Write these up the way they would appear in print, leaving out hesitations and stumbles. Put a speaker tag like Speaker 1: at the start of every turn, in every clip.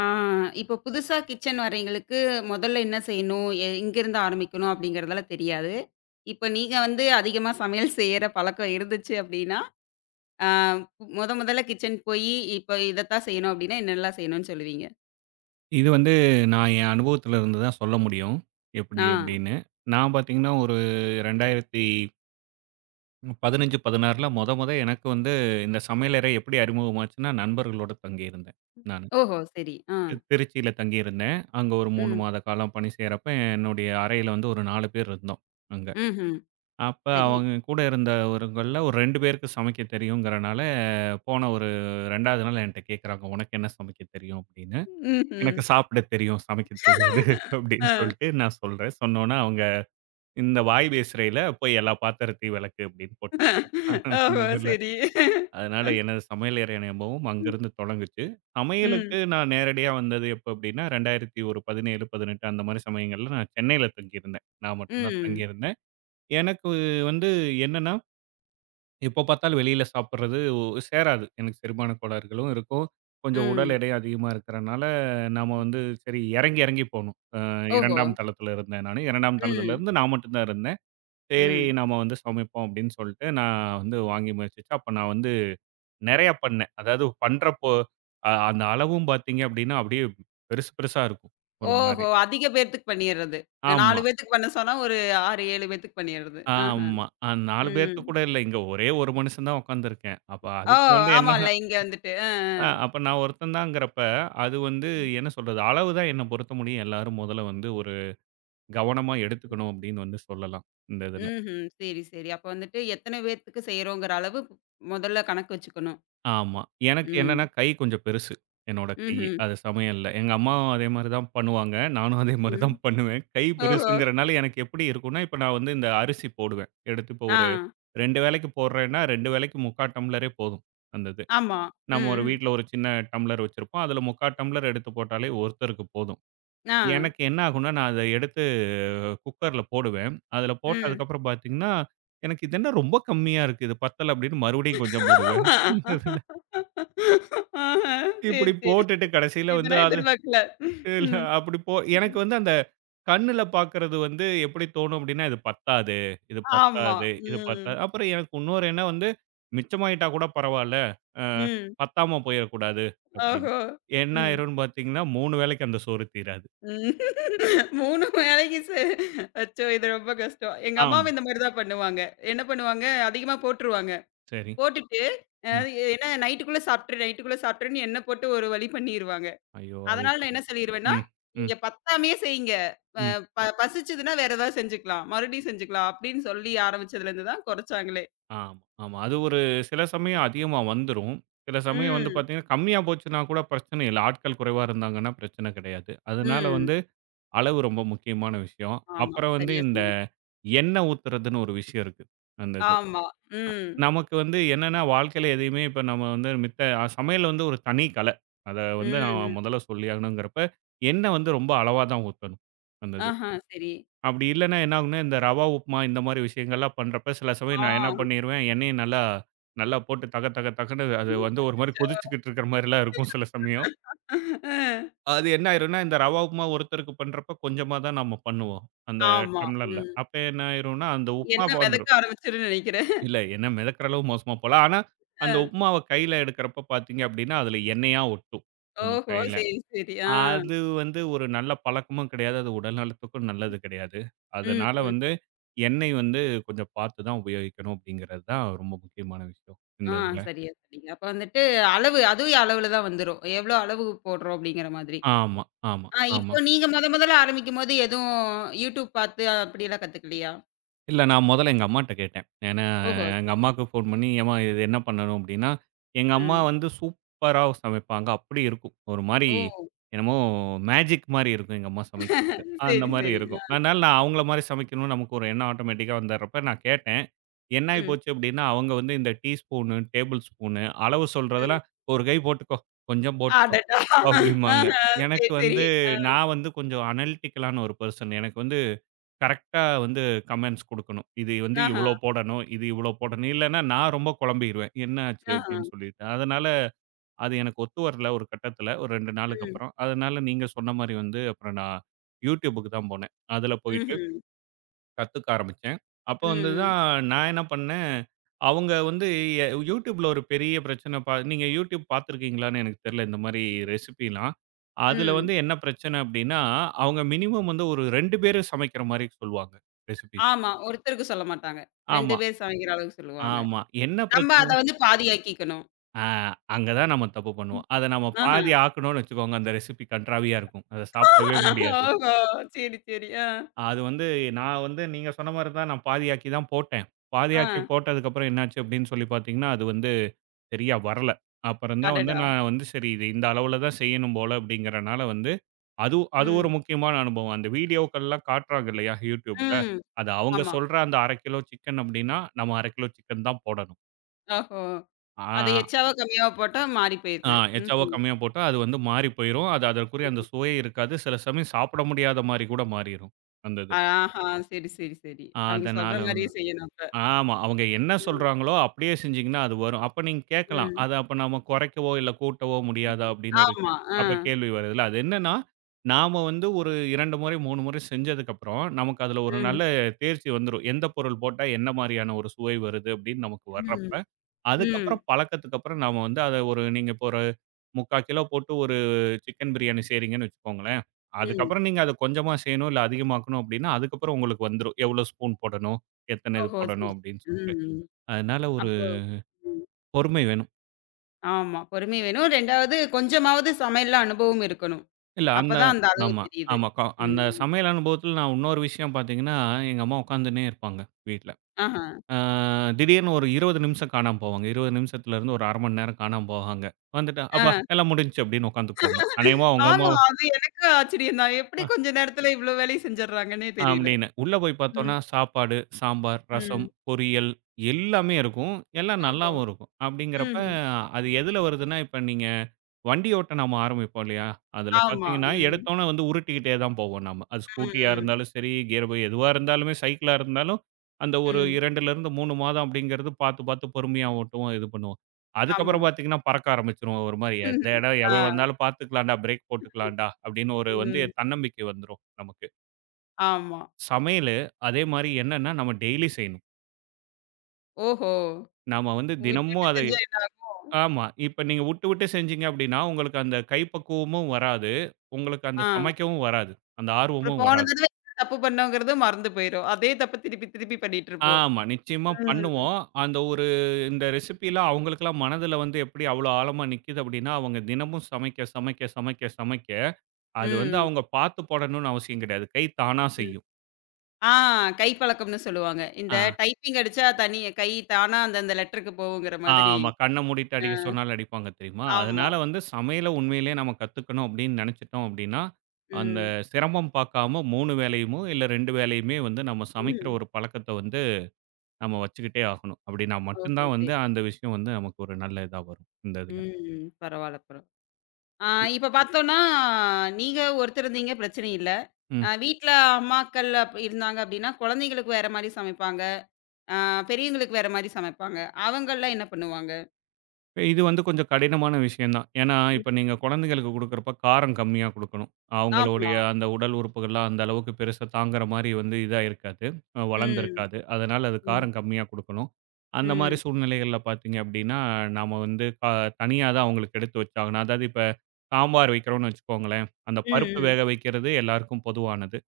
Speaker 1: ஆ, இப்போ புதுசா கிச்சன் வரீங்களுக்கு முதல்ல என்ன செய்யணும்? எங்கேருந்து ஆரம்பிக்கணும்? அப்படிங்கிறதெல்லாம் தெரியாது. இப்ப நீங்க வந்து அதிகமா சமையல் செய்யற பழக்கம் இருந்துச்சு அப்படின்னா, ஆ மொதல்ல கிச்சன் போயி, இப்ப இதத்தான் செய்யணும் அப்படின்னா, என்னெல்லாம் செய்யணும்னு சொல்லுவீங்க?
Speaker 2: இது வந்து நான் என் அனுபவத்துல இருந்து தான் சொல்ல முடியும். எப்படி
Speaker 1: ஆ.
Speaker 2: அப்படின்னு. நான் பார்த்தீங்கன்னா, ஒரு 2015, 16ல மொத மொத எனக்கு வந்து இந்த சமையலறை எப்படி அறிமுகமாச்சுன்னா, நண்பர்களோட தங்கியிருந்தேன் நானு.
Speaker 1: ஓஹோ! சரி. ஆ.
Speaker 2: திருச்சியில தங்கியிருந்தேன். அங்க ஒரு 3
Speaker 1: ம்.
Speaker 2: மாத காலம் பணி செய்றப்ப, என்னுடைய அறையில வந்து ஒரு 4 பேர் இருந்தோம் அங்க.
Speaker 1: ம்ஹ்ம்.
Speaker 2: அப்ப
Speaker 1: சரி.
Speaker 2: அவங்க கூட இருந்தவர்கள்ல ஒரு 2 பேருக்கு சமைக்க தெரியுங்கிறனால, போன ஒரு 2வது நாள் என்ட்ட கேட்குறாங்க, "உனக்கு என்ன சமைக்க தெரியும்?" அப்படின்னு.
Speaker 1: ம்ஹ்ம்.
Speaker 2: எனக்கு சாப்பிட தெரியும். சமைக்க தெரியாது அப்படின்னு
Speaker 1: ஆ.
Speaker 2: சொல்லிட்டு நான் சொல்றேன். சொன்னோனே அவங்க இந்த வாய் பேசுறையில போய் எல்லா பாத்திரத்தையும் விளக்கு அப்படின்னு போட்டாங்க. அந்த
Speaker 1: ஓஹோ!
Speaker 2: இதுல.
Speaker 1: சரி.
Speaker 2: அதனால எனது சமையலறை அனுபவம்
Speaker 1: ம்.
Speaker 2: அங்கிருந்து தொடங்குச்சு.
Speaker 1: ம்.
Speaker 2: சமையலுக்கு நான் நேரடியா வந்தது எப்ப அப்படின்னா, 2017, 18 அந்த மாரி சமயங்கள்ல நான் சென்னையில தங்கியிருந்தேன். நான் மட்டும் தான்
Speaker 1: ம்.
Speaker 2: தங்கியிருந்தேன். எனக்கு வந்து என்னன்னா, எப்ப பார்த்தாலும் வெளியில சாப்பிடுறது சேராது. எனக்கு செரிமான கோளாறுகளும் இருக்கும். கொஞ்சம் உடல்
Speaker 1: ம்.
Speaker 2: எடையும் அதிகமா இருக்கிறனால, நாம வந்து சரி இறங்கி இறங்கி போணும்.
Speaker 1: ஓஹோ!
Speaker 2: 2ஆம் தளத்துல இருந்தேன் நானு. 2ஆம் தளத்துல
Speaker 1: ம்.
Speaker 2: இருந்து நான் மட்டும் தான் இருந்தேன். சரி
Speaker 1: ம்.
Speaker 2: நாம வந்து சமைப்போம் அப்படின்னு சொல்லிட்டு நான் வந்து வாங்கி முயற்சிச்சேன். அப்ப நான் வந்து நெறைய பண்ணேன். அதாவது பண்றப்போ அந்த அளவும் பார்த்தீங்க அப்படின்னா அப்படியே பெருசு பெருசா இருக்கும். ஒரு மாரி.
Speaker 1: ஓஹோ! அதிக பேத்துக்கு பண்ணிர்றது. 4
Speaker 2: ஆமா,
Speaker 1: பேத்துக்கு பண்ண சொன்னா, ஒரு 6, 7 பேத்துக்கு பண்ணிர்றது. ஆஹ.
Speaker 2: ஆமா. 4
Speaker 1: ம்.
Speaker 2: பேத்துக்கு கூட இல்ல. இங்க ஒரே ஒரு மனுஷன் தான் உட்கார்ந்திருக்கேன். அப்ப
Speaker 1: ஓ!
Speaker 2: அதுக்கு வந்து என்னன்னா
Speaker 1: ஆமால்ல. இங்க வந்துட்டு. அ, அ.
Speaker 2: அப்ப நான் ஒருத்தன் தான்ங்கிறப்ப அது வந்து என்ன சொல்றது? அளவு தான் என்ன பொறுத்த முடியும் எல்லாரும் முதல்ல வந்து ஒரு கவனமா எடுத்துக்கணும் அப்படின்னு வந்து சொல்லலாம். இந்த இதுல.
Speaker 1: ம்ஹ்ம். சரி, சரி. அப்ப வந்துட்டு எத்தன பேத்துக்கு செய்றோங்கிற அளவு முதல்ல கணக்கு வச்சுக்கணும்.
Speaker 2: ஆமா. எனக்கு என்னன்னா,
Speaker 1: ம்.
Speaker 2: கை கொஞ்சம் பெருசு. என்னோட கையி.
Speaker 1: ம்ஹ்ம்.
Speaker 2: அது சமையல்ல. எங்க அம்மாவும் அதே மாரி தான் பண்ணுவாங்க. நானும் அதே மாரி
Speaker 1: ம்.
Speaker 2: தான் பண்ணுவேன். கை
Speaker 1: ஓஹோ!
Speaker 2: பெருசுங்கிறனால எனக்கு எப்படி இருக்கும்னா, இப்ப நான் வந்து இந்த அரிசி போடுவேன். எடுத்து இப்போ
Speaker 1: ஆ.
Speaker 2: ஒரு 2 வேளைக்கு போடுறேன்னா, 2 வேளைக்கு 3/4 டம்ளரே போதும். அந்த இது.
Speaker 1: ஆமா. ம்,
Speaker 2: நம்ம ஒரு
Speaker 1: ம்.
Speaker 2: வீட்ல ஒரு சின்ன டம்ளர் வச்சிருப்போம். அதுல 3/4 டம்ளர் எடுத்து போட்டாலே ஒருத்தருக்கு போதும்.
Speaker 1: ஆ.
Speaker 2: எனக்கு என்ன ஆகும்னா, நான் அத எடுத்து குக்கர்ல போடுவேன். அதுல
Speaker 1: ம்.
Speaker 2: போட்டதுக்கப்புறம் பார்த்தீங்கன்னா, எனக்கு இது என்ன ரொம்ப கம்மியா இருக்கு. இது பத்தல அப்படின்னு மறுபடியும் கொஞ்சம் போடுவேன்.
Speaker 1: ஆஹ. சரி,
Speaker 2: இப்படி
Speaker 1: சரி.
Speaker 2: போட்டுட்டு கடைசியில
Speaker 1: இத
Speaker 2: வந்து
Speaker 1: நான்
Speaker 2: அது
Speaker 1: எதிர்பார்க்கல.
Speaker 2: இல்ல
Speaker 1: ம்.
Speaker 2: அப்படி போ எனக்கு
Speaker 1: ம்.
Speaker 2: வந்து அந்த கண்ணுல பார்க்கறது வந்து எப்படி தோணும் அப்படின்னா, இது பத்தாது, இது
Speaker 1: ஆமா.
Speaker 2: பத்தாது, இது
Speaker 1: ம்.
Speaker 2: பத்தாது. அப்புறம் எனக்கு இன்னொரு எண்ணம் வந்து மிச்சமாயிட்டா கூட பரவால்ல. அ
Speaker 1: ம்.
Speaker 2: பத்தாம போயிறக்கூடாது அப்படின்னு.
Speaker 1: ஓஹோ!
Speaker 2: என்ன
Speaker 1: ம்.
Speaker 2: ஆயிரும்னு பார்த்தீங்கன்னா, 3 வேளைக்கு அந்த சோறு தீராது.
Speaker 1: ம். 3 வேளைக்கு செ அச்சோ! இது ரொம்ப கஷ்டம். எங்க
Speaker 2: ஆமா.
Speaker 1: அம்மாவும் இந்த மாரி தான் பண்ணுவாங்க. என்ன பண்ணுவாங்க, அதிகமா போட்டுருவாங்க.
Speaker 2: சரி.
Speaker 1: போட்டுட்டு, அ
Speaker 2: ம்.
Speaker 1: ஏன்னா நைட்டுக்குள்ள சாப்ட்ரு, நைட்டுக்குள்ள சாப்ட்ருன்னு என்ன போட்டு ஒரு வழி பண்ணிருவாங்க.
Speaker 2: ஐயோ! அது
Speaker 1: அதனால நான் என்ன சொல்லிருவேன்னா,
Speaker 2: ம், ம்,
Speaker 1: நீங்க பத்தாமயே செய்யுங்க. அ
Speaker 2: ம்.
Speaker 1: ப பசிச்சதுன்னா வேற ஏதாவது செஞ்சுக்கலாம். மறுபடியும் செஞ்சுக்கலாம். அப்படின்னு சொல்லி ஆரம்பிச்சதுலருந்து தான் குறைச்சாங்களே.
Speaker 2: ஆமா, ஆமா. அது ஒரு சில சமயம் அதிகமா வந்துரும். சில சமயம் வந்து
Speaker 1: ம்.
Speaker 2: பார்த்தீங்கன்னா, கம்மியா போச்சுன்னா கூட பிரச்சனை இல்ல. ஆட்கள் குறைவா இருந்தாங்கன்னா பிரச்சனை கிடையாது. அதனால
Speaker 1: ம்.
Speaker 2: வந்து அளவு ரொம்ப முக்கியமான விஷயம்.
Speaker 1: ஆமா.
Speaker 2: அப்புறம் வந்து
Speaker 1: சரியா
Speaker 2: இந்த
Speaker 1: சொன்னீங்க.
Speaker 2: எண்ணெய் ஊத்துறதுன்னு ஒரு விஷயம் இருக்கு. அந்த இது.
Speaker 1: ஆமா. ம்.
Speaker 2: நமக்கு வந்து என்னன்னா வாழ்க்கையில எதையுமே இப்ப நம்ம வந்து மித்த சமையல் வந்து ஒரு தனி கலை. அத வந்து
Speaker 1: ம்.
Speaker 2: நான்
Speaker 1: ம்.
Speaker 2: முதல்ல சொல்லியாகணுங்கிறப்ப, எண்ணெய் வந்து ரொம்ப அளவா தான் ஊத்தணும். அந்த இதுல.
Speaker 1: ஆஹா, சரி.
Speaker 2: அப்படி இல்லன்னா என்ன ஆகும்னா, இந்த ரவா உப்புமா இந்த மாரி விஷயங்கள்லாம் பண்றப்ப, சில சமயம்
Speaker 1: ஆ.
Speaker 2: நான் என்ன பண்ணிருவேன், எண்ணெய நல்லா நல்லா போட்டு தக தக தகன்னு அது வந்து ஒரு மாரி
Speaker 1: அச்சச்சோ!
Speaker 2: கொதிச்சுக்கிட்டு இருக்கிற மாரிலாம் இருக்கும் சில சமயம். அது என்ன ஆயிரும்னா, இந்த ரவா உப்புமா ஒருத்தருக்கு பண்றப்ப கொஞ்சமா தான் நம்ம பண்ணுவோம். அந்த
Speaker 1: ஆமா.
Speaker 2: டம்ளர்ல.
Speaker 1: ம்.
Speaker 2: அப்ப என்ன ஆயிரும்னா, அந்த உப்புமா
Speaker 1: என்ன
Speaker 2: வந்துரும்.
Speaker 1: வெதக்க ஆரம்பிச்சுருன்னு நெனைக்கிறேன்.
Speaker 2: இல்ல என்ன மிதக்கிற அளவு மோசமா போல. ஆனா,
Speaker 1: அ.
Speaker 2: அந்த உப்புமாவ கையில எடுக்கிறப்ப பார்த்தீங்க அப்படின்னா, அதுல எண்ணெயா ஒட்டும். நம்ம
Speaker 1: ஓஹோ!
Speaker 2: கையில.
Speaker 1: சரி, சரி. ஆ.
Speaker 2: அது வந்து ஒரு நல்ல பழக்கமும் கிடையாது. அது உடல் நலத்துக்கும் நல்லது கிடையாது.
Speaker 1: ம்,
Speaker 2: அதனால
Speaker 1: ம்.
Speaker 2: வந்து எண்ணெய் வந்து கொஞ்சம் பார்த்து தான் உபயோகிக்கணும் அப்படிங்கிறது தான் ரொம்ப முக்கியமான விஷயம். இந்த
Speaker 1: ஆ
Speaker 2: இதுல.
Speaker 1: சரியா சொன்னீங்க. அப்ப வந்துட்டு அளவு அதுவே அளவுல தான் வந்துரும். எவ்வளோ அளவு போடுறோம் அப்படிங்கிற மாதிரி.
Speaker 2: ஆமா, ஆமா,
Speaker 1: ஆ
Speaker 2: ஆமா.
Speaker 1: இப்போ நீங்க மொதல்ல ஆரம்பிக்கும்போது எதுவும் YouTube பார்த்து அப்படியெல்லாம் கத்துக்கலையா?
Speaker 2: இல்ல. நான் மொதல்ல எங்க அம்மாட்ட கேட்டேன். ஏன்னா,
Speaker 1: ஓஹோ!
Speaker 2: எங்க
Speaker 1: சரி.
Speaker 2: அம்மாவுக்கு ஃபோன் பண்ணி, "ஏம்மா இது என்ன பண்ணணும்?" அப்படின்னா, எங்க அம்மா
Speaker 1: ம்.
Speaker 2: வந்து சூப்பரா சமைப்பாங்க. அப்படி இருக்கும். ஒரு மாரி
Speaker 1: ஓ!
Speaker 2: என்னமோ மேஜிக் மாரி இருக்கும் எங்க அம்மா சமைக்கிறது. அந்த
Speaker 1: சரி,
Speaker 2: மாரி
Speaker 1: சரி.
Speaker 2: இருக்கும்.
Speaker 1: ஆ.
Speaker 2: அதனால நான் அவங்கள மாரி சமைக்கணும்னு நமக்கு ஒரு எண்ணம் ஆட்டோமேட்டிக்கா வந்துடுறப்ப நான் கேட்டேன். என்ன ஆயி
Speaker 1: ம்,
Speaker 2: போச்சு அப்படின்னா, அவங்க வந்து இந்த டீ ஸ்பூனு, டேபிள் ஸ்பூனு அளவு
Speaker 1: ம்.
Speaker 2: சொல்றதெல்லாம், "ஒரு கை போட்டுக்கோ, கொஞ்சம் போட்டுக்கோ"
Speaker 1: அடடா! ஆஹ.
Speaker 2: அப்படிம்பாங்க. எனக்கு
Speaker 1: சரி,
Speaker 2: வந்து
Speaker 1: சரி. ஆ.
Speaker 2: நான் வந்து கொஞ்சம் அனலிட்டிக்கலான ஒரு பெர்சன். எனக்கு வந்து கரெக்ட்டா வந்து கமெண்ட்ஸ் குடுக்கணும். இது வந்து
Speaker 1: ஆஹா,
Speaker 2: இவ்ளோ போடணும், இது இவ்ளோ போடணும். இல்லன்னா நான் ரொம்ப குழம்பிருவேன். என்ன ஆச்சு
Speaker 1: ஆஹா.
Speaker 2: அப்டின்னு சொல்லிட்டு. அதனால அது எனக்கு ஒத்து வரல ஒரு கட்டத்துல. ஒரு 2 நாளுக்கு
Speaker 1: ம்.
Speaker 2: அப்புறம். அதனால நீங்க சொன்ன மாரி வந்து அப்புறம் நான் YouTubeக்கு தான் போனேன். அதுல போயிட்டு
Speaker 1: ம்ஹ்ம்.
Speaker 2: கத்துக்க ஆரம்பிச்சேன். அப்ப வந்து
Speaker 1: ம்.
Speaker 2: தான் நான் என்ன பண்ணேன், அவங்க வந்து YouTubeல ஒரு பெரிய பிரச்சனை நீங்க YouTube பார்த்துருக்கீங்களான்னு எனக்கு தெரியல இந்த மாரி ரெசிபிலாம். அதுல
Speaker 1: ம்.
Speaker 2: வந்து என்ன பிரச்சனை அப்டின்னா, அவங்க மினிமம் வந்து ஒரு 2 பேரு சமைக்கிற மாரி சொல்லுவாங்க ரெசிபி.
Speaker 1: ஆமா. ஒருத்தருக்கு சொல்ல மாட்டாங்க. 2
Speaker 2: ஆமா,
Speaker 1: பேர் சமைக்கிற அளவுக்கு சொல்லுவாங்க.
Speaker 2: ஆமா. என்ன
Speaker 1: நம்ம
Speaker 2: பிரச்சனை?
Speaker 1: அத வந்து பாதியாக்கிக்கணும்.
Speaker 2: ஆ அங்க தான் நம்ம தப்பு பண்ணுவோம். அத நம்ம
Speaker 1: ஆஹா.
Speaker 2: பாதி ஆக்குனோம்னு வச்சுக்கோங்க, அந்த ரெசிபி கண்றாவியா இருக்கும். அத சாப்பிடவே முடியாது.
Speaker 1: ஓஹோ! சரி, சரி. ஆ.
Speaker 2: அது வந்து நான் வந்து நீங்க சொன்ன மாரி தான் நான் பாதியாக்கி தான் போட்டேன்.
Speaker 1: ஆ.
Speaker 2: பாதியாக்கி போட்டதுக்கப்புறம் என்னாச்சு அப்படின்னு சொல்லி பார்த்தீங்கன்னா, அது வந்து சரியா வரல. அப்புறம் தான் வந்து
Speaker 1: அடடா!
Speaker 2: நான் வந்து சரி இது இந்த அளவுல தான் செய்யணும் போல அப்படிங்கிறனால வந்து அது அது ஒரு
Speaker 1: ம்.
Speaker 2: முக்கியமான அனுபவம். அந்த வீடியோக்கள்லாம் காட்டுறாங்க இல்லையா YouTubeல.
Speaker 1: ம்.
Speaker 2: அது அவங்க
Speaker 1: ஆமா.
Speaker 2: சொல்ற அந்த 1/2 கிலோ சிக்கன் அப்படின்னா, நம்ம 1/2 கிலோ சிக்கன் தான் போடணும்.
Speaker 1: ஓஹோ! அத
Speaker 2: ஆ.
Speaker 1: எச்சாவோ, கம்மியாவோ போட்டா மாறி
Speaker 2: ஆ
Speaker 1: போயிருது.
Speaker 2: எச்சாவோ
Speaker 1: ம்ஹ்ம்.
Speaker 2: கம்மியா போட்டா, அது வந்து மாறி போயிரும். அது அதற்குரிய அந்த
Speaker 1: ம்.
Speaker 2: சுவையே இருக்காது. சில சமயம் சாப்பிட முடியாத மாரி கூட மாறிரும். அந்த இது.
Speaker 1: ஆஹா! சரி, சரி, சரி. அவைங்க
Speaker 2: அதனால
Speaker 1: சொல்ற
Speaker 2: வந்து
Speaker 1: மாரியே செய்யணும் அப்ப.
Speaker 2: ஆமா. அவங்க என்ன
Speaker 1: ம்.
Speaker 2: சொல்றாங்களோ அப்படியே செஞ்சீங்கன்னா அது வரும். அப்ப நீங்க கேட்கலாம்.
Speaker 1: ம்.
Speaker 2: அத அப்ப நம்ம குறைக்கவோ, இல்ல கூட்டவோ முடியாதா? அப்படின்னு இருக்கு.
Speaker 1: ஆமா. ஆ.
Speaker 2: அப்ப கேள்வி வருதுல்ல. அது என்னன்னா, நாம வந்து ஒரு 2 முறை, 3 முறை செஞ்சதுக்கப்புறம், நமக்கு அதுல ஒரு
Speaker 1: ம்.
Speaker 2: நல்ல தேர்ச்சி வந்துரும். எந்த பொருள் போட்டா என்ன மாரியான ஒரு சுவை வருது அப்படின்னு நமக்கு வர்றப்ப,
Speaker 1: ம். ம்.
Speaker 2: அதுக்கப்புறம் பழக்கத்துக்கு அப்புறம் நாம வந்து அத ஒரு நீங்க இப்போ ஒரு 3/4 கிலோ போட்டு ஒரு சிக்கன் பிரியாணி செய்றீங்கன்னு வச்சுக்கோங்களேன்.
Speaker 1: ம்.
Speaker 2: அதுக்கப்புறம் நீங்க அத கொஞ்சமா செய்யணும், இல்ல அதிகமாக்கணும் அப்படின்னா, அதுக்கப்புறம் உங்களுக்கு வந்துரும். எவ்வளோ ஸ்பூன் போடணும்? எத்தன இது
Speaker 1: ஓஹோ!
Speaker 2: போடணும்
Speaker 1: சரி.
Speaker 2: அப்படின்னு சொல்லிட்டு.
Speaker 1: ம்.
Speaker 2: அதனால ஒரு
Speaker 1: அப்போ ம்.
Speaker 2: பொறுமை வேணும்.
Speaker 1: ஆமா. பொறுமை வேணும். 2வது கொஞ்சமாவது சமையல்ல அனுபவம் இருக்கணும்.
Speaker 2: இல்ல அந்த
Speaker 1: அப்பதான் அந்த அளவு
Speaker 2: ஆமா,
Speaker 1: தெரியுது.
Speaker 2: ஆமா. அந்த
Speaker 1: ம்.
Speaker 2: சமையல் அனுபவத்தில நான் இன்னொரு விஷயம் பார்த்தீங்கன்னா, எங்க அம்மா உட்காந்துன்னே இருப்பாங்க வீட்ல.
Speaker 1: ஆஹா.
Speaker 2: ஆ திடீர்னு ஒரு 20 நிமிஷம் காணாம போவாங்க. 20 நிமிஷத்திலருந்து ஒரு 1/2 மணி நேரம் காணாம போவாங்க. வந்துட்டு, "அப்பா
Speaker 1: ஆ.
Speaker 2: எல்லாம் முடிஞ்சுச்சு" அப்படின்னு உட்காந்துக்குவாங்க. அநேகமா உங்க
Speaker 1: ஆமா.
Speaker 2: அம்மாவ
Speaker 1: அது எனக்கும் ஆச்சரியம் தான். எப்படி கொஞ்ச நேரத்துல இவ்ளோ வேலைய செஞ்சர்றாங்கன்னே தெரியல.
Speaker 2: அப்படின்னு. உள்ள போய்
Speaker 1: ம்.
Speaker 2: பார்த்தோம்னா, சாப்பாடு, சாம்பார், ரசம்,
Speaker 1: ம்.
Speaker 2: பொரியல் எல்லாமே இருக்கும். எல்லாம்
Speaker 1: ஓஹோ!
Speaker 2: நல்லாவும் இருக்கும். அப்படிங்கிறப்ப,
Speaker 1: ம்ஹ்ம்.
Speaker 2: அது எதுல வருதுன்னா, இப்ப நீங்க வண்டி ஓட்ட நாம ஆரம்பிப்போம் இல்லையா? அதுல
Speaker 1: ஆமா.
Speaker 2: பார்த்தீங்கன்னா,
Speaker 1: ம்.
Speaker 2: எடுத்தோனே வந்து உருட்டிக்கிட்டே தான் போவோம் நாம. அது
Speaker 1: ம்.
Speaker 2: ஸ்கூட்டியா
Speaker 1: ம்.
Speaker 2: இருந்தாலும் சரி, கியர் பை எதுவா இருந்தாலுமே, சைக்கிளா இருந்தாலும், அந்த ஒரு
Speaker 1: ம்.
Speaker 2: 2லிருந்து 3 மாதம் அப்படிங்கிறது பார்த்து, பார்த்து பொறுமையா ஓட்டுவோம், இது பண்ணுவோம்.
Speaker 1: ஆமா.
Speaker 2: அதுக்கப்புறம் பார்த்தீங்கன்னா, பறக்க ஆரம்பிச்சுருவோம் ஒரு மாரி. "இந்த
Speaker 1: ம்ஹ்ம்.
Speaker 2: இடம்
Speaker 1: ஆ.
Speaker 2: எவன் வந்தாலும் பார்த்துக்கலாம்டா, பிரேக் போட்டுக்கலாம்டா" அப்படின்னு ஒரு வந்து
Speaker 1: ம்.
Speaker 2: தன்னம்பிக்கை வந்துரும் நமக்கு.
Speaker 1: ஆமா.
Speaker 2: சமையலு, அதே மாரி என்னன்னா, நம்ம டெய்லி செய்யணும்.
Speaker 1: ஓஹோ!
Speaker 2: நாம வந்து தினமும்
Speaker 1: விட்டுட்டு
Speaker 2: அதை
Speaker 1: செஞ்சா என்ன ஆகும்?
Speaker 2: ஆமா. இப்ப நீங்க விட்டு, விட்டு செஞ்சீங்க அப்படின்னா, உங்களுக்கு அந்த கைப்பக்குவமும் வராது. உங்களுக்கு அந்த
Speaker 1: ஆ.
Speaker 2: சமைக்கவும் வராது. அந்த
Speaker 1: அப்புறம்
Speaker 2: ஆர்வமும்
Speaker 1: போன
Speaker 2: வராது.
Speaker 1: தடவ என்ன தப்பு பண்ணோங்கிறது மறந்து போயிரும். அதே தப்ப திருப்பி திருப்பி பண்ணிட்டு இருப்போம்.
Speaker 2: ஆமா. நிச்சயமா
Speaker 1: ம்.
Speaker 2: பண்ணுவோம். அந்த ஒரு இந்த ரெசிபிலாம் அவங்களுக்கெல்லாம் மனதில வந்து எப்படி அவ்வளோ ஆழமா நிக்குது அப்படின்னா, அவங்க தினமும் சமைக்க, சமைக்க, சமைக்க, சமைக்க அது வந்து
Speaker 1: ம்.
Speaker 2: அவங்க பார்த்து போடணும்னு அவசியம் கிடையாது. கை தானா
Speaker 1: ம்.
Speaker 2: செய்யும்.
Speaker 1: ஆ கை பழக்கம்னு சொல்லுவாங்க. இந்த
Speaker 2: ஆ.
Speaker 1: டைப்பிங் அடிச்சா தனி கை தானா அந்த அந்த லெட்டருக்கு போகுங்கிற மாதிரி.
Speaker 2: ஆமா. கண்ண மூடிட்டு
Speaker 1: ஆ
Speaker 2: அடிக்க சொன்னாலும் அடிப்பாங்க தெரியுமா?
Speaker 1: ஆமா.
Speaker 2: அதனால வந்து சமையல உண்மையிலேயே நம்ம கத்துக்கணும் அப்படின்னு நெனச்சுட்டோம் அப்படின்னா, அந்த
Speaker 1: ம்.
Speaker 2: சிரமம் பாக்காம 3 வேலையுமோ, இல்ல 2 வேலையுமே வந்து நம்ம சமைக்கிற
Speaker 1: ம்.
Speaker 2: ஒரு பழக்கத்த வந்து நம்ம வச்சுக்கிட்டே ஆகணும். அப்படின்னா மட்டும்
Speaker 1: ஓஹோ!
Speaker 2: தான்
Speaker 1: சரி.
Speaker 2: வந்து அந்த விஷயம் வந்து நமக்கு ஒரு நல்ல இதா வரும். இந்த இதுல.
Speaker 1: ம். பரவால்ல, பரவா ஆ இப்ப பார்த்தோம்னா, நீங்க ஒருத்தர் இருந்தீங்க பிரச்சனை இல்ல.
Speaker 2: ம்.
Speaker 1: அ வீட்ல அம்மாக்கள் இருந்தாங்க அப்டின்னா, குழந்தைங்களுக்கு வேற மாரி சமைப்பாங்க. ஆ பெரியவங்களுக்கு வேற மாரி சமைப்பாங்க. அவங்கலாம் என்ன பண்ணுவாங்க?
Speaker 2: இப்ப இது வந்து கொஞ்சம் கடினமான விஷயம் தான். ஏன்னா, இப்ப
Speaker 1: ம்.
Speaker 2: நீங்க குழந்தைகளுக்கு குடுக்குறப்ப காரம் கம்மியா குடுக்கணும். அவங்களுடைய
Speaker 1: ஆமா.
Speaker 2: அந்த உடல் உறுப்புகள்லாம் அந்த அளவுக்கு பெருசா தாங்குற மாரி வந்து இதா இருக்காது.
Speaker 1: ம்.
Speaker 2: வளர்ந்திருக்காது. அதனால அது
Speaker 1: ம்.
Speaker 2: காரம் கம்மியா குடுக்கணும். அந்த மாரி
Speaker 1: ம்.
Speaker 2: சூழ்நிலைகள்ல பார்த்தீங்க அப்டின்னா, நாம வந்து தனியா தான் அவங்களுக்கு எடுத்து வச்சாகணும். அதாவது இப்ப சாம்பார் வைக்கிறோம்னு வச்சுக்கோங்களேன், அந்த பருப்பு
Speaker 1: ம். ம்.
Speaker 2: வேக வைக்கிறது எல்லாருக்கும் பொதுவானது.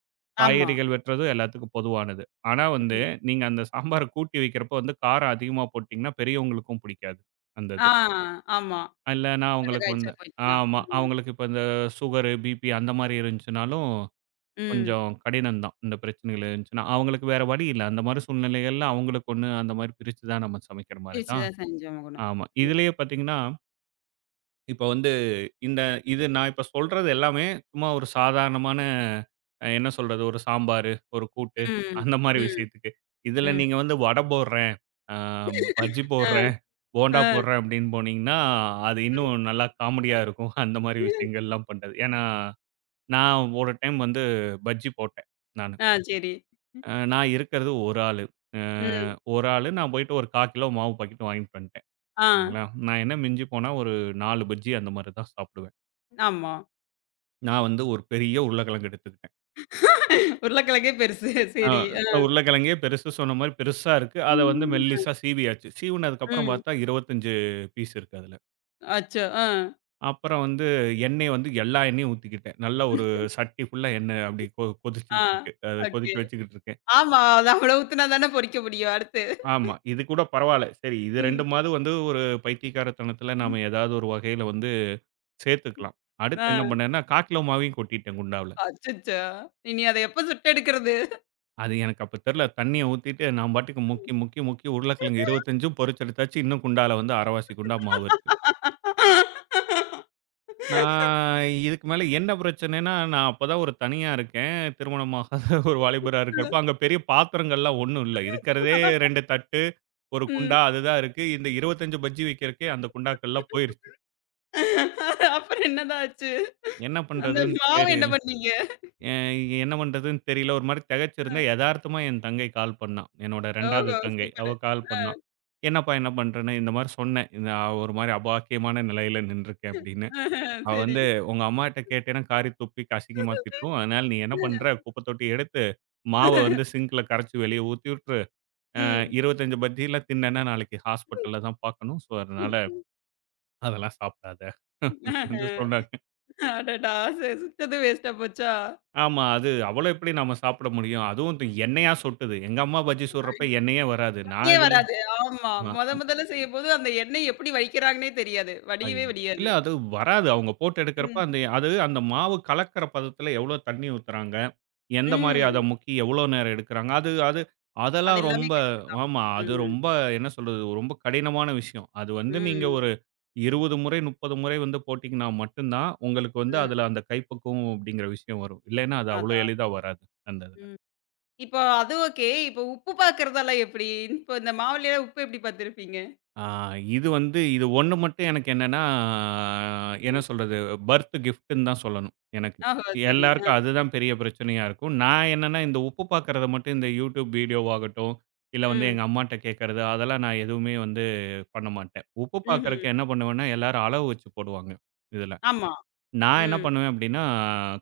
Speaker 1: ஆமா.
Speaker 2: காய்கறிகள் வெட்டுறது எல்லாத்துக்கும் பொதுவானது. ஆனா வந்து,
Speaker 1: ம்.
Speaker 2: நீங்க அந்த சாம்பார கூட்டி வைக்கிறப்ப வந்து காரம் அதிகமா போட்டீங்கன்னா, பெரியவங்களுக்கும் பிடிக்காது. அந்த
Speaker 1: ஆ
Speaker 2: இது.
Speaker 1: ஆமா.
Speaker 2: இல்லன்னா
Speaker 1: மிளகாய்
Speaker 2: அவங்களுக்கு
Speaker 1: காய்ச்சா
Speaker 2: வந்து
Speaker 1: போச்சுன்னா.
Speaker 2: ஆமா.
Speaker 1: ம்.
Speaker 2: அவங்களுக்கு இப்ப இந்த சுகர், பிபி அந்த மாரி இருந்துச்சுனாலும்,
Speaker 1: ம்.
Speaker 2: கொஞ்சம் கடினம் தான். இந்த பிரச்சனைகள் இருந்துச்சுன்னா, அவங்களுக்கு வேற வழி இல்ல. அந்த மாரி சூழ்நிலைகள்ல அவங்களுக்கு ஒண்ணு அந்த மாரி பிரிச்சு தான் நம்ம சமைக்கிற மாரி
Speaker 1: பிரிச்சு
Speaker 2: தான்.
Speaker 1: தான் செஞ்சாகணும்.
Speaker 2: ஆமா. இதிலேயே பார்த்தீங்கன்னா, இப்ப வந்து இந்த இது நான் இப்ப சொல்றது எல்லாமே சும்மா ஒரு சாதாரணமான என்ன சொல்றது? ஒரு சாம்பாரு, ஒரு கூட்டு
Speaker 1: ம்.
Speaker 2: அந்த மாரி
Speaker 1: ம்.
Speaker 2: விஷயத்துக்கு. இதுல
Speaker 1: ம்.
Speaker 2: நீங்க வந்து வடை போடுறேன், அ பஜ்ஜி
Speaker 1: ஆ.
Speaker 2: போடுறேன்,
Speaker 1: ஆ.
Speaker 2: போண்டா போடுறேன் அப்படின்னு போனீங்கன்னா, அது இன்னும் நல்லா காமெடியா இருக்கும். அந்த மாரி
Speaker 1: ம்.
Speaker 2: விஷயங்கள்லாம் பண்றது. ஏன்னா, நான் ஒரு டைம் வந்து பஜ்ஜி போட்டேன் நானு.
Speaker 1: ஆ சரி.
Speaker 2: நான் இருக்கிறது ஒரு ஆளு. அ
Speaker 1: ம்.
Speaker 2: ஒரு ஆளு நான் போயிட்டு ஒரு 1/4 கிலோ மாவு பாக்கெட் வாங்கிட்டு வந்துட்டேன்.
Speaker 1: ஆ.
Speaker 2: சரிங்களா? நான் என்ன மிஞ்சி போனா ஒரு 4 பஜ்ஜி அந்த மாரி தான் சாப்பிடுவேன்.
Speaker 1: ஆமா.
Speaker 2: நான் வந்து ஒரு பெரிய உருளைக்கிழங்கு எடுத்துக்கிட்டேன்.
Speaker 1: உருளைக்கிழங்கே பெருசு.
Speaker 2: அ
Speaker 1: சரி. ஆ.
Speaker 2: உருளைக்கிழங்கே பெருசா சொன்ன மாரி பெருசா இருக்கு. அத வந்து
Speaker 1: ம்.
Speaker 2: மெல்லிசா சீவியாச்சு. சீவுனதுக்கப்புறம்
Speaker 1: ம்.
Speaker 2: பார்த்தா 25 பீஸ் இருக்கு அதுல.
Speaker 1: அச்சோ! ஆ.
Speaker 2: அப்புறம் வந்து எண்ணெய வந்து எல்லா எண்ணெயும் ஊத்திக்கிட்டேன். நல்லா ஒரு சட்டி ஃபுல்லா எண்ணெய் அப்படி
Speaker 1: ஆ.
Speaker 2: கொதிச்சுக்கிட்டு இருக்கு. அத
Speaker 1: ஓகே.
Speaker 2: கொதிக்க வச்சுக்கிட்டு இருக்கேன்.
Speaker 1: ஆமா. அது அவ்ளோ ஊத்துனா தானே பொரிக்க முடியும் அடுத்து.
Speaker 2: ஆமா. இது கூட பரவால்ல. சரி இது 2மாவது வந்து ஒரு பைத்தியக்காரத்தனத்துல
Speaker 1: ம்.
Speaker 2: நாம ஏதாவது ஒரு வகையில வந்து சேர்த்துக்கலாம். அடுத்து என்ன
Speaker 1: ஆ.
Speaker 2: பண்ணேன்னா, கால் கிலோ மாவையும் கொட்டிட்டேன் குண்டாவுல.
Speaker 1: அச்சச்சோ! இனி அத எப்ப சுட்டெடுக்கிறது?
Speaker 2: அது எனக்கு அப்ப தெரியல. தண்ணீய ஊத்திட்டு நான் பாட்டுக்கு முக்கி, முக்கி, முக்கி
Speaker 1: ம்.
Speaker 2: உருளைக்கிழங்கு 25ம் பொரிச்செடுத்தாச்சு. இன்னும் குண்டால வந்து அரவாசி குண்டா மாவு இருக்கு. நான் இதுக்கு மேல என்ன பிரச்சனைன்னா, நான் அப்பதான் ஒரு தனியா இருக்கேன். திருமணமாகாத ஒரு வாலிபரா இருக்கிறப்ப, அங்க பெரிய பாத்திரங்கள்லாம் ஒண்ணும் இல்ல. இருக்கிறதே 2 தட்டு, 1
Speaker 1: ம்.
Speaker 2: குண்டா அதுதான் இருக்கு. இந்த 25 பஜ்ஜி வைக்கிறக்கே அந்த குண்டாக்கள்லாம் போயிருச்சு.
Speaker 1: அப்புறம் என்னதான் ஆச்சு?
Speaker 2: என்ன
Speaker 1: அந்த
Speaker 2: பண்றதுன்னு
Speaker 1: மாவு என்ன
Speaker 2: தெரியல.
Speaker 1: பண்ணீங்க?
Speaker 2: எ என்ன பண்றதுன்னு தெரியல. ஒரு மாரி
Speaker 1: அ.
Speaker 2: திகைச்சிருந்தேன். எதார்த்தமா என் தங்கை கால் பண்ணா. என்னோட 2வது
Speaker 1: ஓஹோ!
Speaker 2: தங்கை.
Speaker 1: சூப்பரு.
Speaker 2: அவ கால்
Speaker 1: அ.
Speaker 2: பண்ணா. "என்னப்பா என்ன பண்றேன்னு?" இந்த மாரி சொன்னேன். "இந்த ஒரு மாரி அபாக்கியமான நிலையில நின்றுருக்கேன்" அப்படின்னு.
Speaker 1: ஆஹா,
Speaker 2: அவ
Speaker 1: சரி.
Speaker 2: வந்து "உங்க அம்மாட்ட கேட்டேன்னா காரி துப்பி அசிங்கமா திட்டும். அதனால நீ என்ன பண்ற குப்பை தொட்டி எடுத்து மாவ வந்து சிங்க்ல கரைச்சு வெளிய ஊத்தி விட்டுரு. அ
Speaker 1: ம்.
Speaker 2: 25 பஜ்ஜிலாம் தின்னேன்னா நாளைக்கு ஹாஸ்பிட்டல்ல தான் பார்க்கணும். ஸோ அதனால அதெல்லாம் சாப்பிடாத" வந்து சொன்னாங்க.
Speaker 1: அடடா! சுட்டது வேஸ்ட்டா போச்சா?
Speaker 2: ஆமா. அது அவ்வளோ எப்படி நம்ம சாப்பிட முடியும்? அதுவும் எண்ணெயா சொட்டுது. எங்க அம்மா பஜ்ஜி சுடுறப்ப எண்ணெயே வராது. நான்
Speaker 1: எண்ணெயே
Speaker 2: இதுல
Speaker 1: வராது. ஆமா.
Speaker 2: அ
Speaker 1: மொதல்ல செய்யும்போது அந்த எண்ணெய் எப்படி வடிக்கிறாங்கன்னே தெரியாது. வடியவே
Speaker 2: ஐயோ! இல்ல
Speaker 1: வடியாது.
Speaker 2: அது வராது. அவங்க போட்டு எடுக்கிறப்ப
Speaker 1: ம்.
Speaker 2: அந்த அது அந்த மாவு கலக்கிற பதத்துல எவ்வளோ தண்ணி ஊத்துறாங்க? எந்த மாரி அத
Speaker 1: ம்.
Speaker 2: முக்கி எவ்வளோ நேரம் எடுக்குறாங்க? அது அது
Speaker 1: அது
Speaker 2: அதெல்லாம்
Speaker 1: எல்லாமே
Speaker 2: ரொம்ப
Speaker 1: கணக்கு தான்.
Speaker 2: ஆமா. அது
Speaker 1: ம்.
Speaker 2: ரொம்ப என்ன சொல்றது? ரொம்ப கடினமான விஷயம். அது வந்து நீங்க
Speaker 1: ம்.
Speaker 2: ஒரு 20 முறை, 30 முறை வந்து போட்டீங்கன்னா மட்டும் தான் உங்களுக்கு வந்து
Speaker 1: ம்.
Speaker 2: அதுல அந்த கைப்பக்குவம் அப்படிங்கிற விஷயம் வரும். இல்லைன்னா அது அவ்வளோ
Speaker 1: அதான்.
Speaker 2: எளிதா வராது. அந்த இதுல.
Speaker 1: ம். இப்போ அது ஓகே. இப்போ உப்பு பார்க்கிறதெல்லாம் எப்படி? இப்போ இந்த மாவுலயே உப்பு எப்படி பார்த்திருப்பீங்க?
Speaker 2: ஆ இது வந்து இது ஒண்ணு மட்டும் எனக்கு என்னன்னா, என்ன
Speaker 1: ம்.
Speaker 2: சொல்றது? பர்த் கிஃப்ட்ன்னு தான் சொல்லணும் எனக்கு.
Speaker 1: ஓஹோ! சரி. அ.
Speaker 2: எல்லாருக்கும் அதுதான் பெரிய பிரச்சனையா இருக்கும். நான் என்னன்னா, இந்த உப்பு பார்க்கறத மட்டும் இந்த YouTube வீடியோவாகட்டும், இல்ல வந்து
Speaker 1: ம்.
Speaker 2: எங்க அம்மாட்ட கேட்கறது, அதெல்லாம் நான் எதுவுமே வந்து பண்ண மாட்டேன். உப்பு
Speaker 1: ம்ஹ்ம்.
Speaker 2: பார்க்கறக்கு என்ன பண்ணுவேன்னா, எல்லாரும் அளவு வச்சு போடுவாங்க, இதுல.
Speaker 1: ஆமா.
Speaker 2: நான் என்ன
Speaker 1: ம்.
Speaker 2: பண்ணுவேன் அப்படின்னா,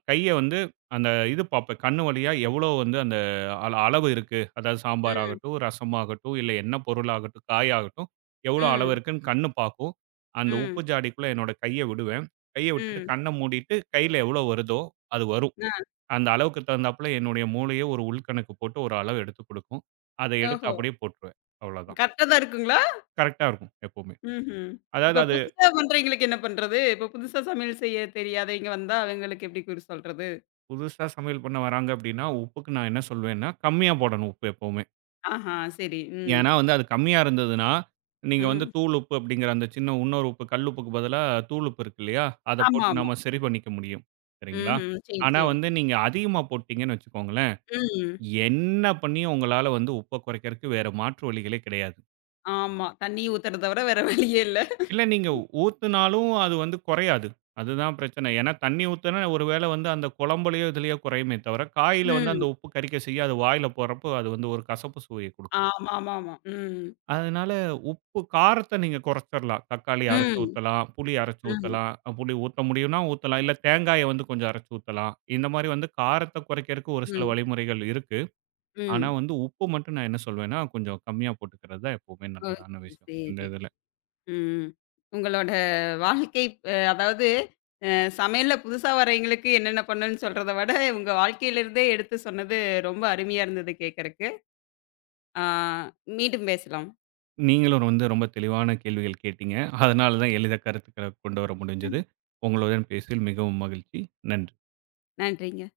Speaker 2: கைய வந்து அந்த இது பார்ப்பேன். கண்ணு வழியா எவ்வளோ வந்து அந்த அளவு இருக்கு. அதாவது சாம்பார்
Speaker 1: ம்.
Speaker 2: ஆகட்டும், ரசம் ஆகட்டும், இல்ல என்ன பொருள் ஆகட்டும், காய் ஆகட்டும், எவ்வளோ அளவு
Speaker 1: ம்.
Speaker 2: இருக்குன்னு கண்ணு பார்க்கும். அந்த உப்பு
Speaker 1: ம்.
Speaker 2: ஜாடிக்குள்ள என்னோட கைய விடுவேன். கைய விட்டுட்டு
Speaker 1: ம்.
Speaker 2: கண்ண மூடிட்டு கையில எவ்வளோ வருதோ அது வரும்.
Speaker 1: அ.
Speaker 2: அந்த அளவுக்கு தகுந்தாப்புல என்னுடைய மூளையே ஒரு உள்கணக்கு போட்டு ஒரு அளவு எடுத்துக் குடுக்கும். அத எடுத்து
Speaker 1: ஓஹோ!
Speaker 2: அப்படியே போட்டுருவேன். அவ்வளோதான்.
Speaker 1: கரெக்ட்டா தான் இருக்குங்களா?
Speaker 2: கரெக்ட்டா இருக்கும் எப்பவுமே.
Speaker 1: ம்ஹ்ம்.
Speaker 2: அதாவது
Speaker 1: இப்போ
Speaker 2: அது
Speaker 1: புதுசா பண்றவைங்களுக்கு என்ன பண்றது? இப்போ புதுசா சமையல் செய்ய தெரியாதவைங்க வந்தா அவங்களுக்கு எப்படி குறி சொல்றது?
Speaker 2: புதுசா சமையல் பண்ண வராங்க அப்படின்னா, உப்புக்கு நான் என்ன சொல்வேன்னா, கம்மியா போடணும் உப்பு எப்பவுமே.
Speaker 1: ஆஹா! சரி. ம்.
Speaker 2: ஏன்னா வந்து அது கம்மியா இருந்ததுன்னா, நீங்க வந்து
Speaker 1: ம்.
Speaker 2: தூள் உப்பு அப்படிங்கிற அந்த சின்ன இன்னொரு உப்பு கல் உப்புக்கு பதிலா தூள் உப்பு இருக்கு இல்லையா? அத போட்டு
Speaker 1: ஆமாமா.
Speaker 2: நம்ம சரி பண்ணிக்க முடியும். சரிங்களா?
Speaker 1: ம்ஹ்ம். சரி,
Speaker 2: ஆனா
Speaker 1: சரி.
Speaker 2: வந்து நீங்க அதிகமா போட்டீங்கன்னு வச்சுக்கோங்களேன்,
Speaker 1: ம்.
Speaker 2: என்ன பண்ணியும் உங்களால வந்து உப்ப குறைக்கிறதுக்கு வேற மாற்று வழிகளே கிடையாது.
Speaker 1: ஆமா. தண்ணி ஊத்துறத தவிர வேற வழியே இல்ல.
Speaker 2: இல்ல நீங்க ஊத்துனாலும் அது வந்து குறையாது. அதுதான் பிரச்சனை. ஏன்னா தண்ணி ஊத்துனா ஒருவேளை வந்து அந்த குழம்புலயோ, இதுலயோ குறையுமே தவிர, காயில வந்து
Speaker 1: ம்.
Speaker 2: அந்த உப்பு கரிக்க செய்ய அது வாயில போடுறப்போ அது வந்து ஒரு கசப்பு சுவையை குடுக்கும்.
Speaker 1: ஆமாமாமா. ம்.
Speaker 2: அதனால உப்பு காரத்த நீங்க குறைச்சிரலாம். தக்காளி அரைச்சு
Speaker 1: ம்.
Speaker 2: ஊத்தலாம், புளி அரைச்சு
Speaker 1: ம்.
Speaker 2: ஊத்தலாம். புளி ஊத்த முடியும்னா ஊத்தலாம். இல்ல தேங்காய வந்து கொஞ்சம் அரைச்சு ஊத்தலாம். இந்த மாரி வந்து காரத்த குறைக்கிறதுக்கு ஒரு சில
Speaker 1: ம்.
Speaker 2: வழிமுறைகள் இருக்கு. ஆனா
Speaker 1: ம்.
Speaker 2: வந்து உப்பு மட்டும் நான் என்ன சொல்வேன்னா, கொஞ்சம் கம்மியா போட்டுக்கிறது தான் எப்பவுமே
Speaker 1: ஓகே.
Speaker 2: நல்லதான விஷயம், இந்த
Speaker 1: சரி.
Speaker 2: இதுல.
Speaker 1: ம். உங்களோட வாழ்க்கை அ அதாவது அ சமையல்ல புதுசா வரவைங்களுக்கு என்னென்ன பண்ணணும்னு சொல்றத விட, உங்க வாழ்க்கையிலிருந்தே எடுத்து சொன்னது ரொம்ப அருமையா இருந்தது கேட்கறக்கு. ஆ மீண்டும் பேசலாம்.
Speaker 2: நீங்களும் வந்து ரொம்ப தெளிவான கேள்விகள் கேட்டீங்க. அதனால தான் எளித கருத்துக்கள கொண்டு வர முடிஞ்சது. உங்களுடன் பேசியதில் மிகவும் மகிழ்ச்சி. நன்றி.
Speaker 1: நன்றிங்க.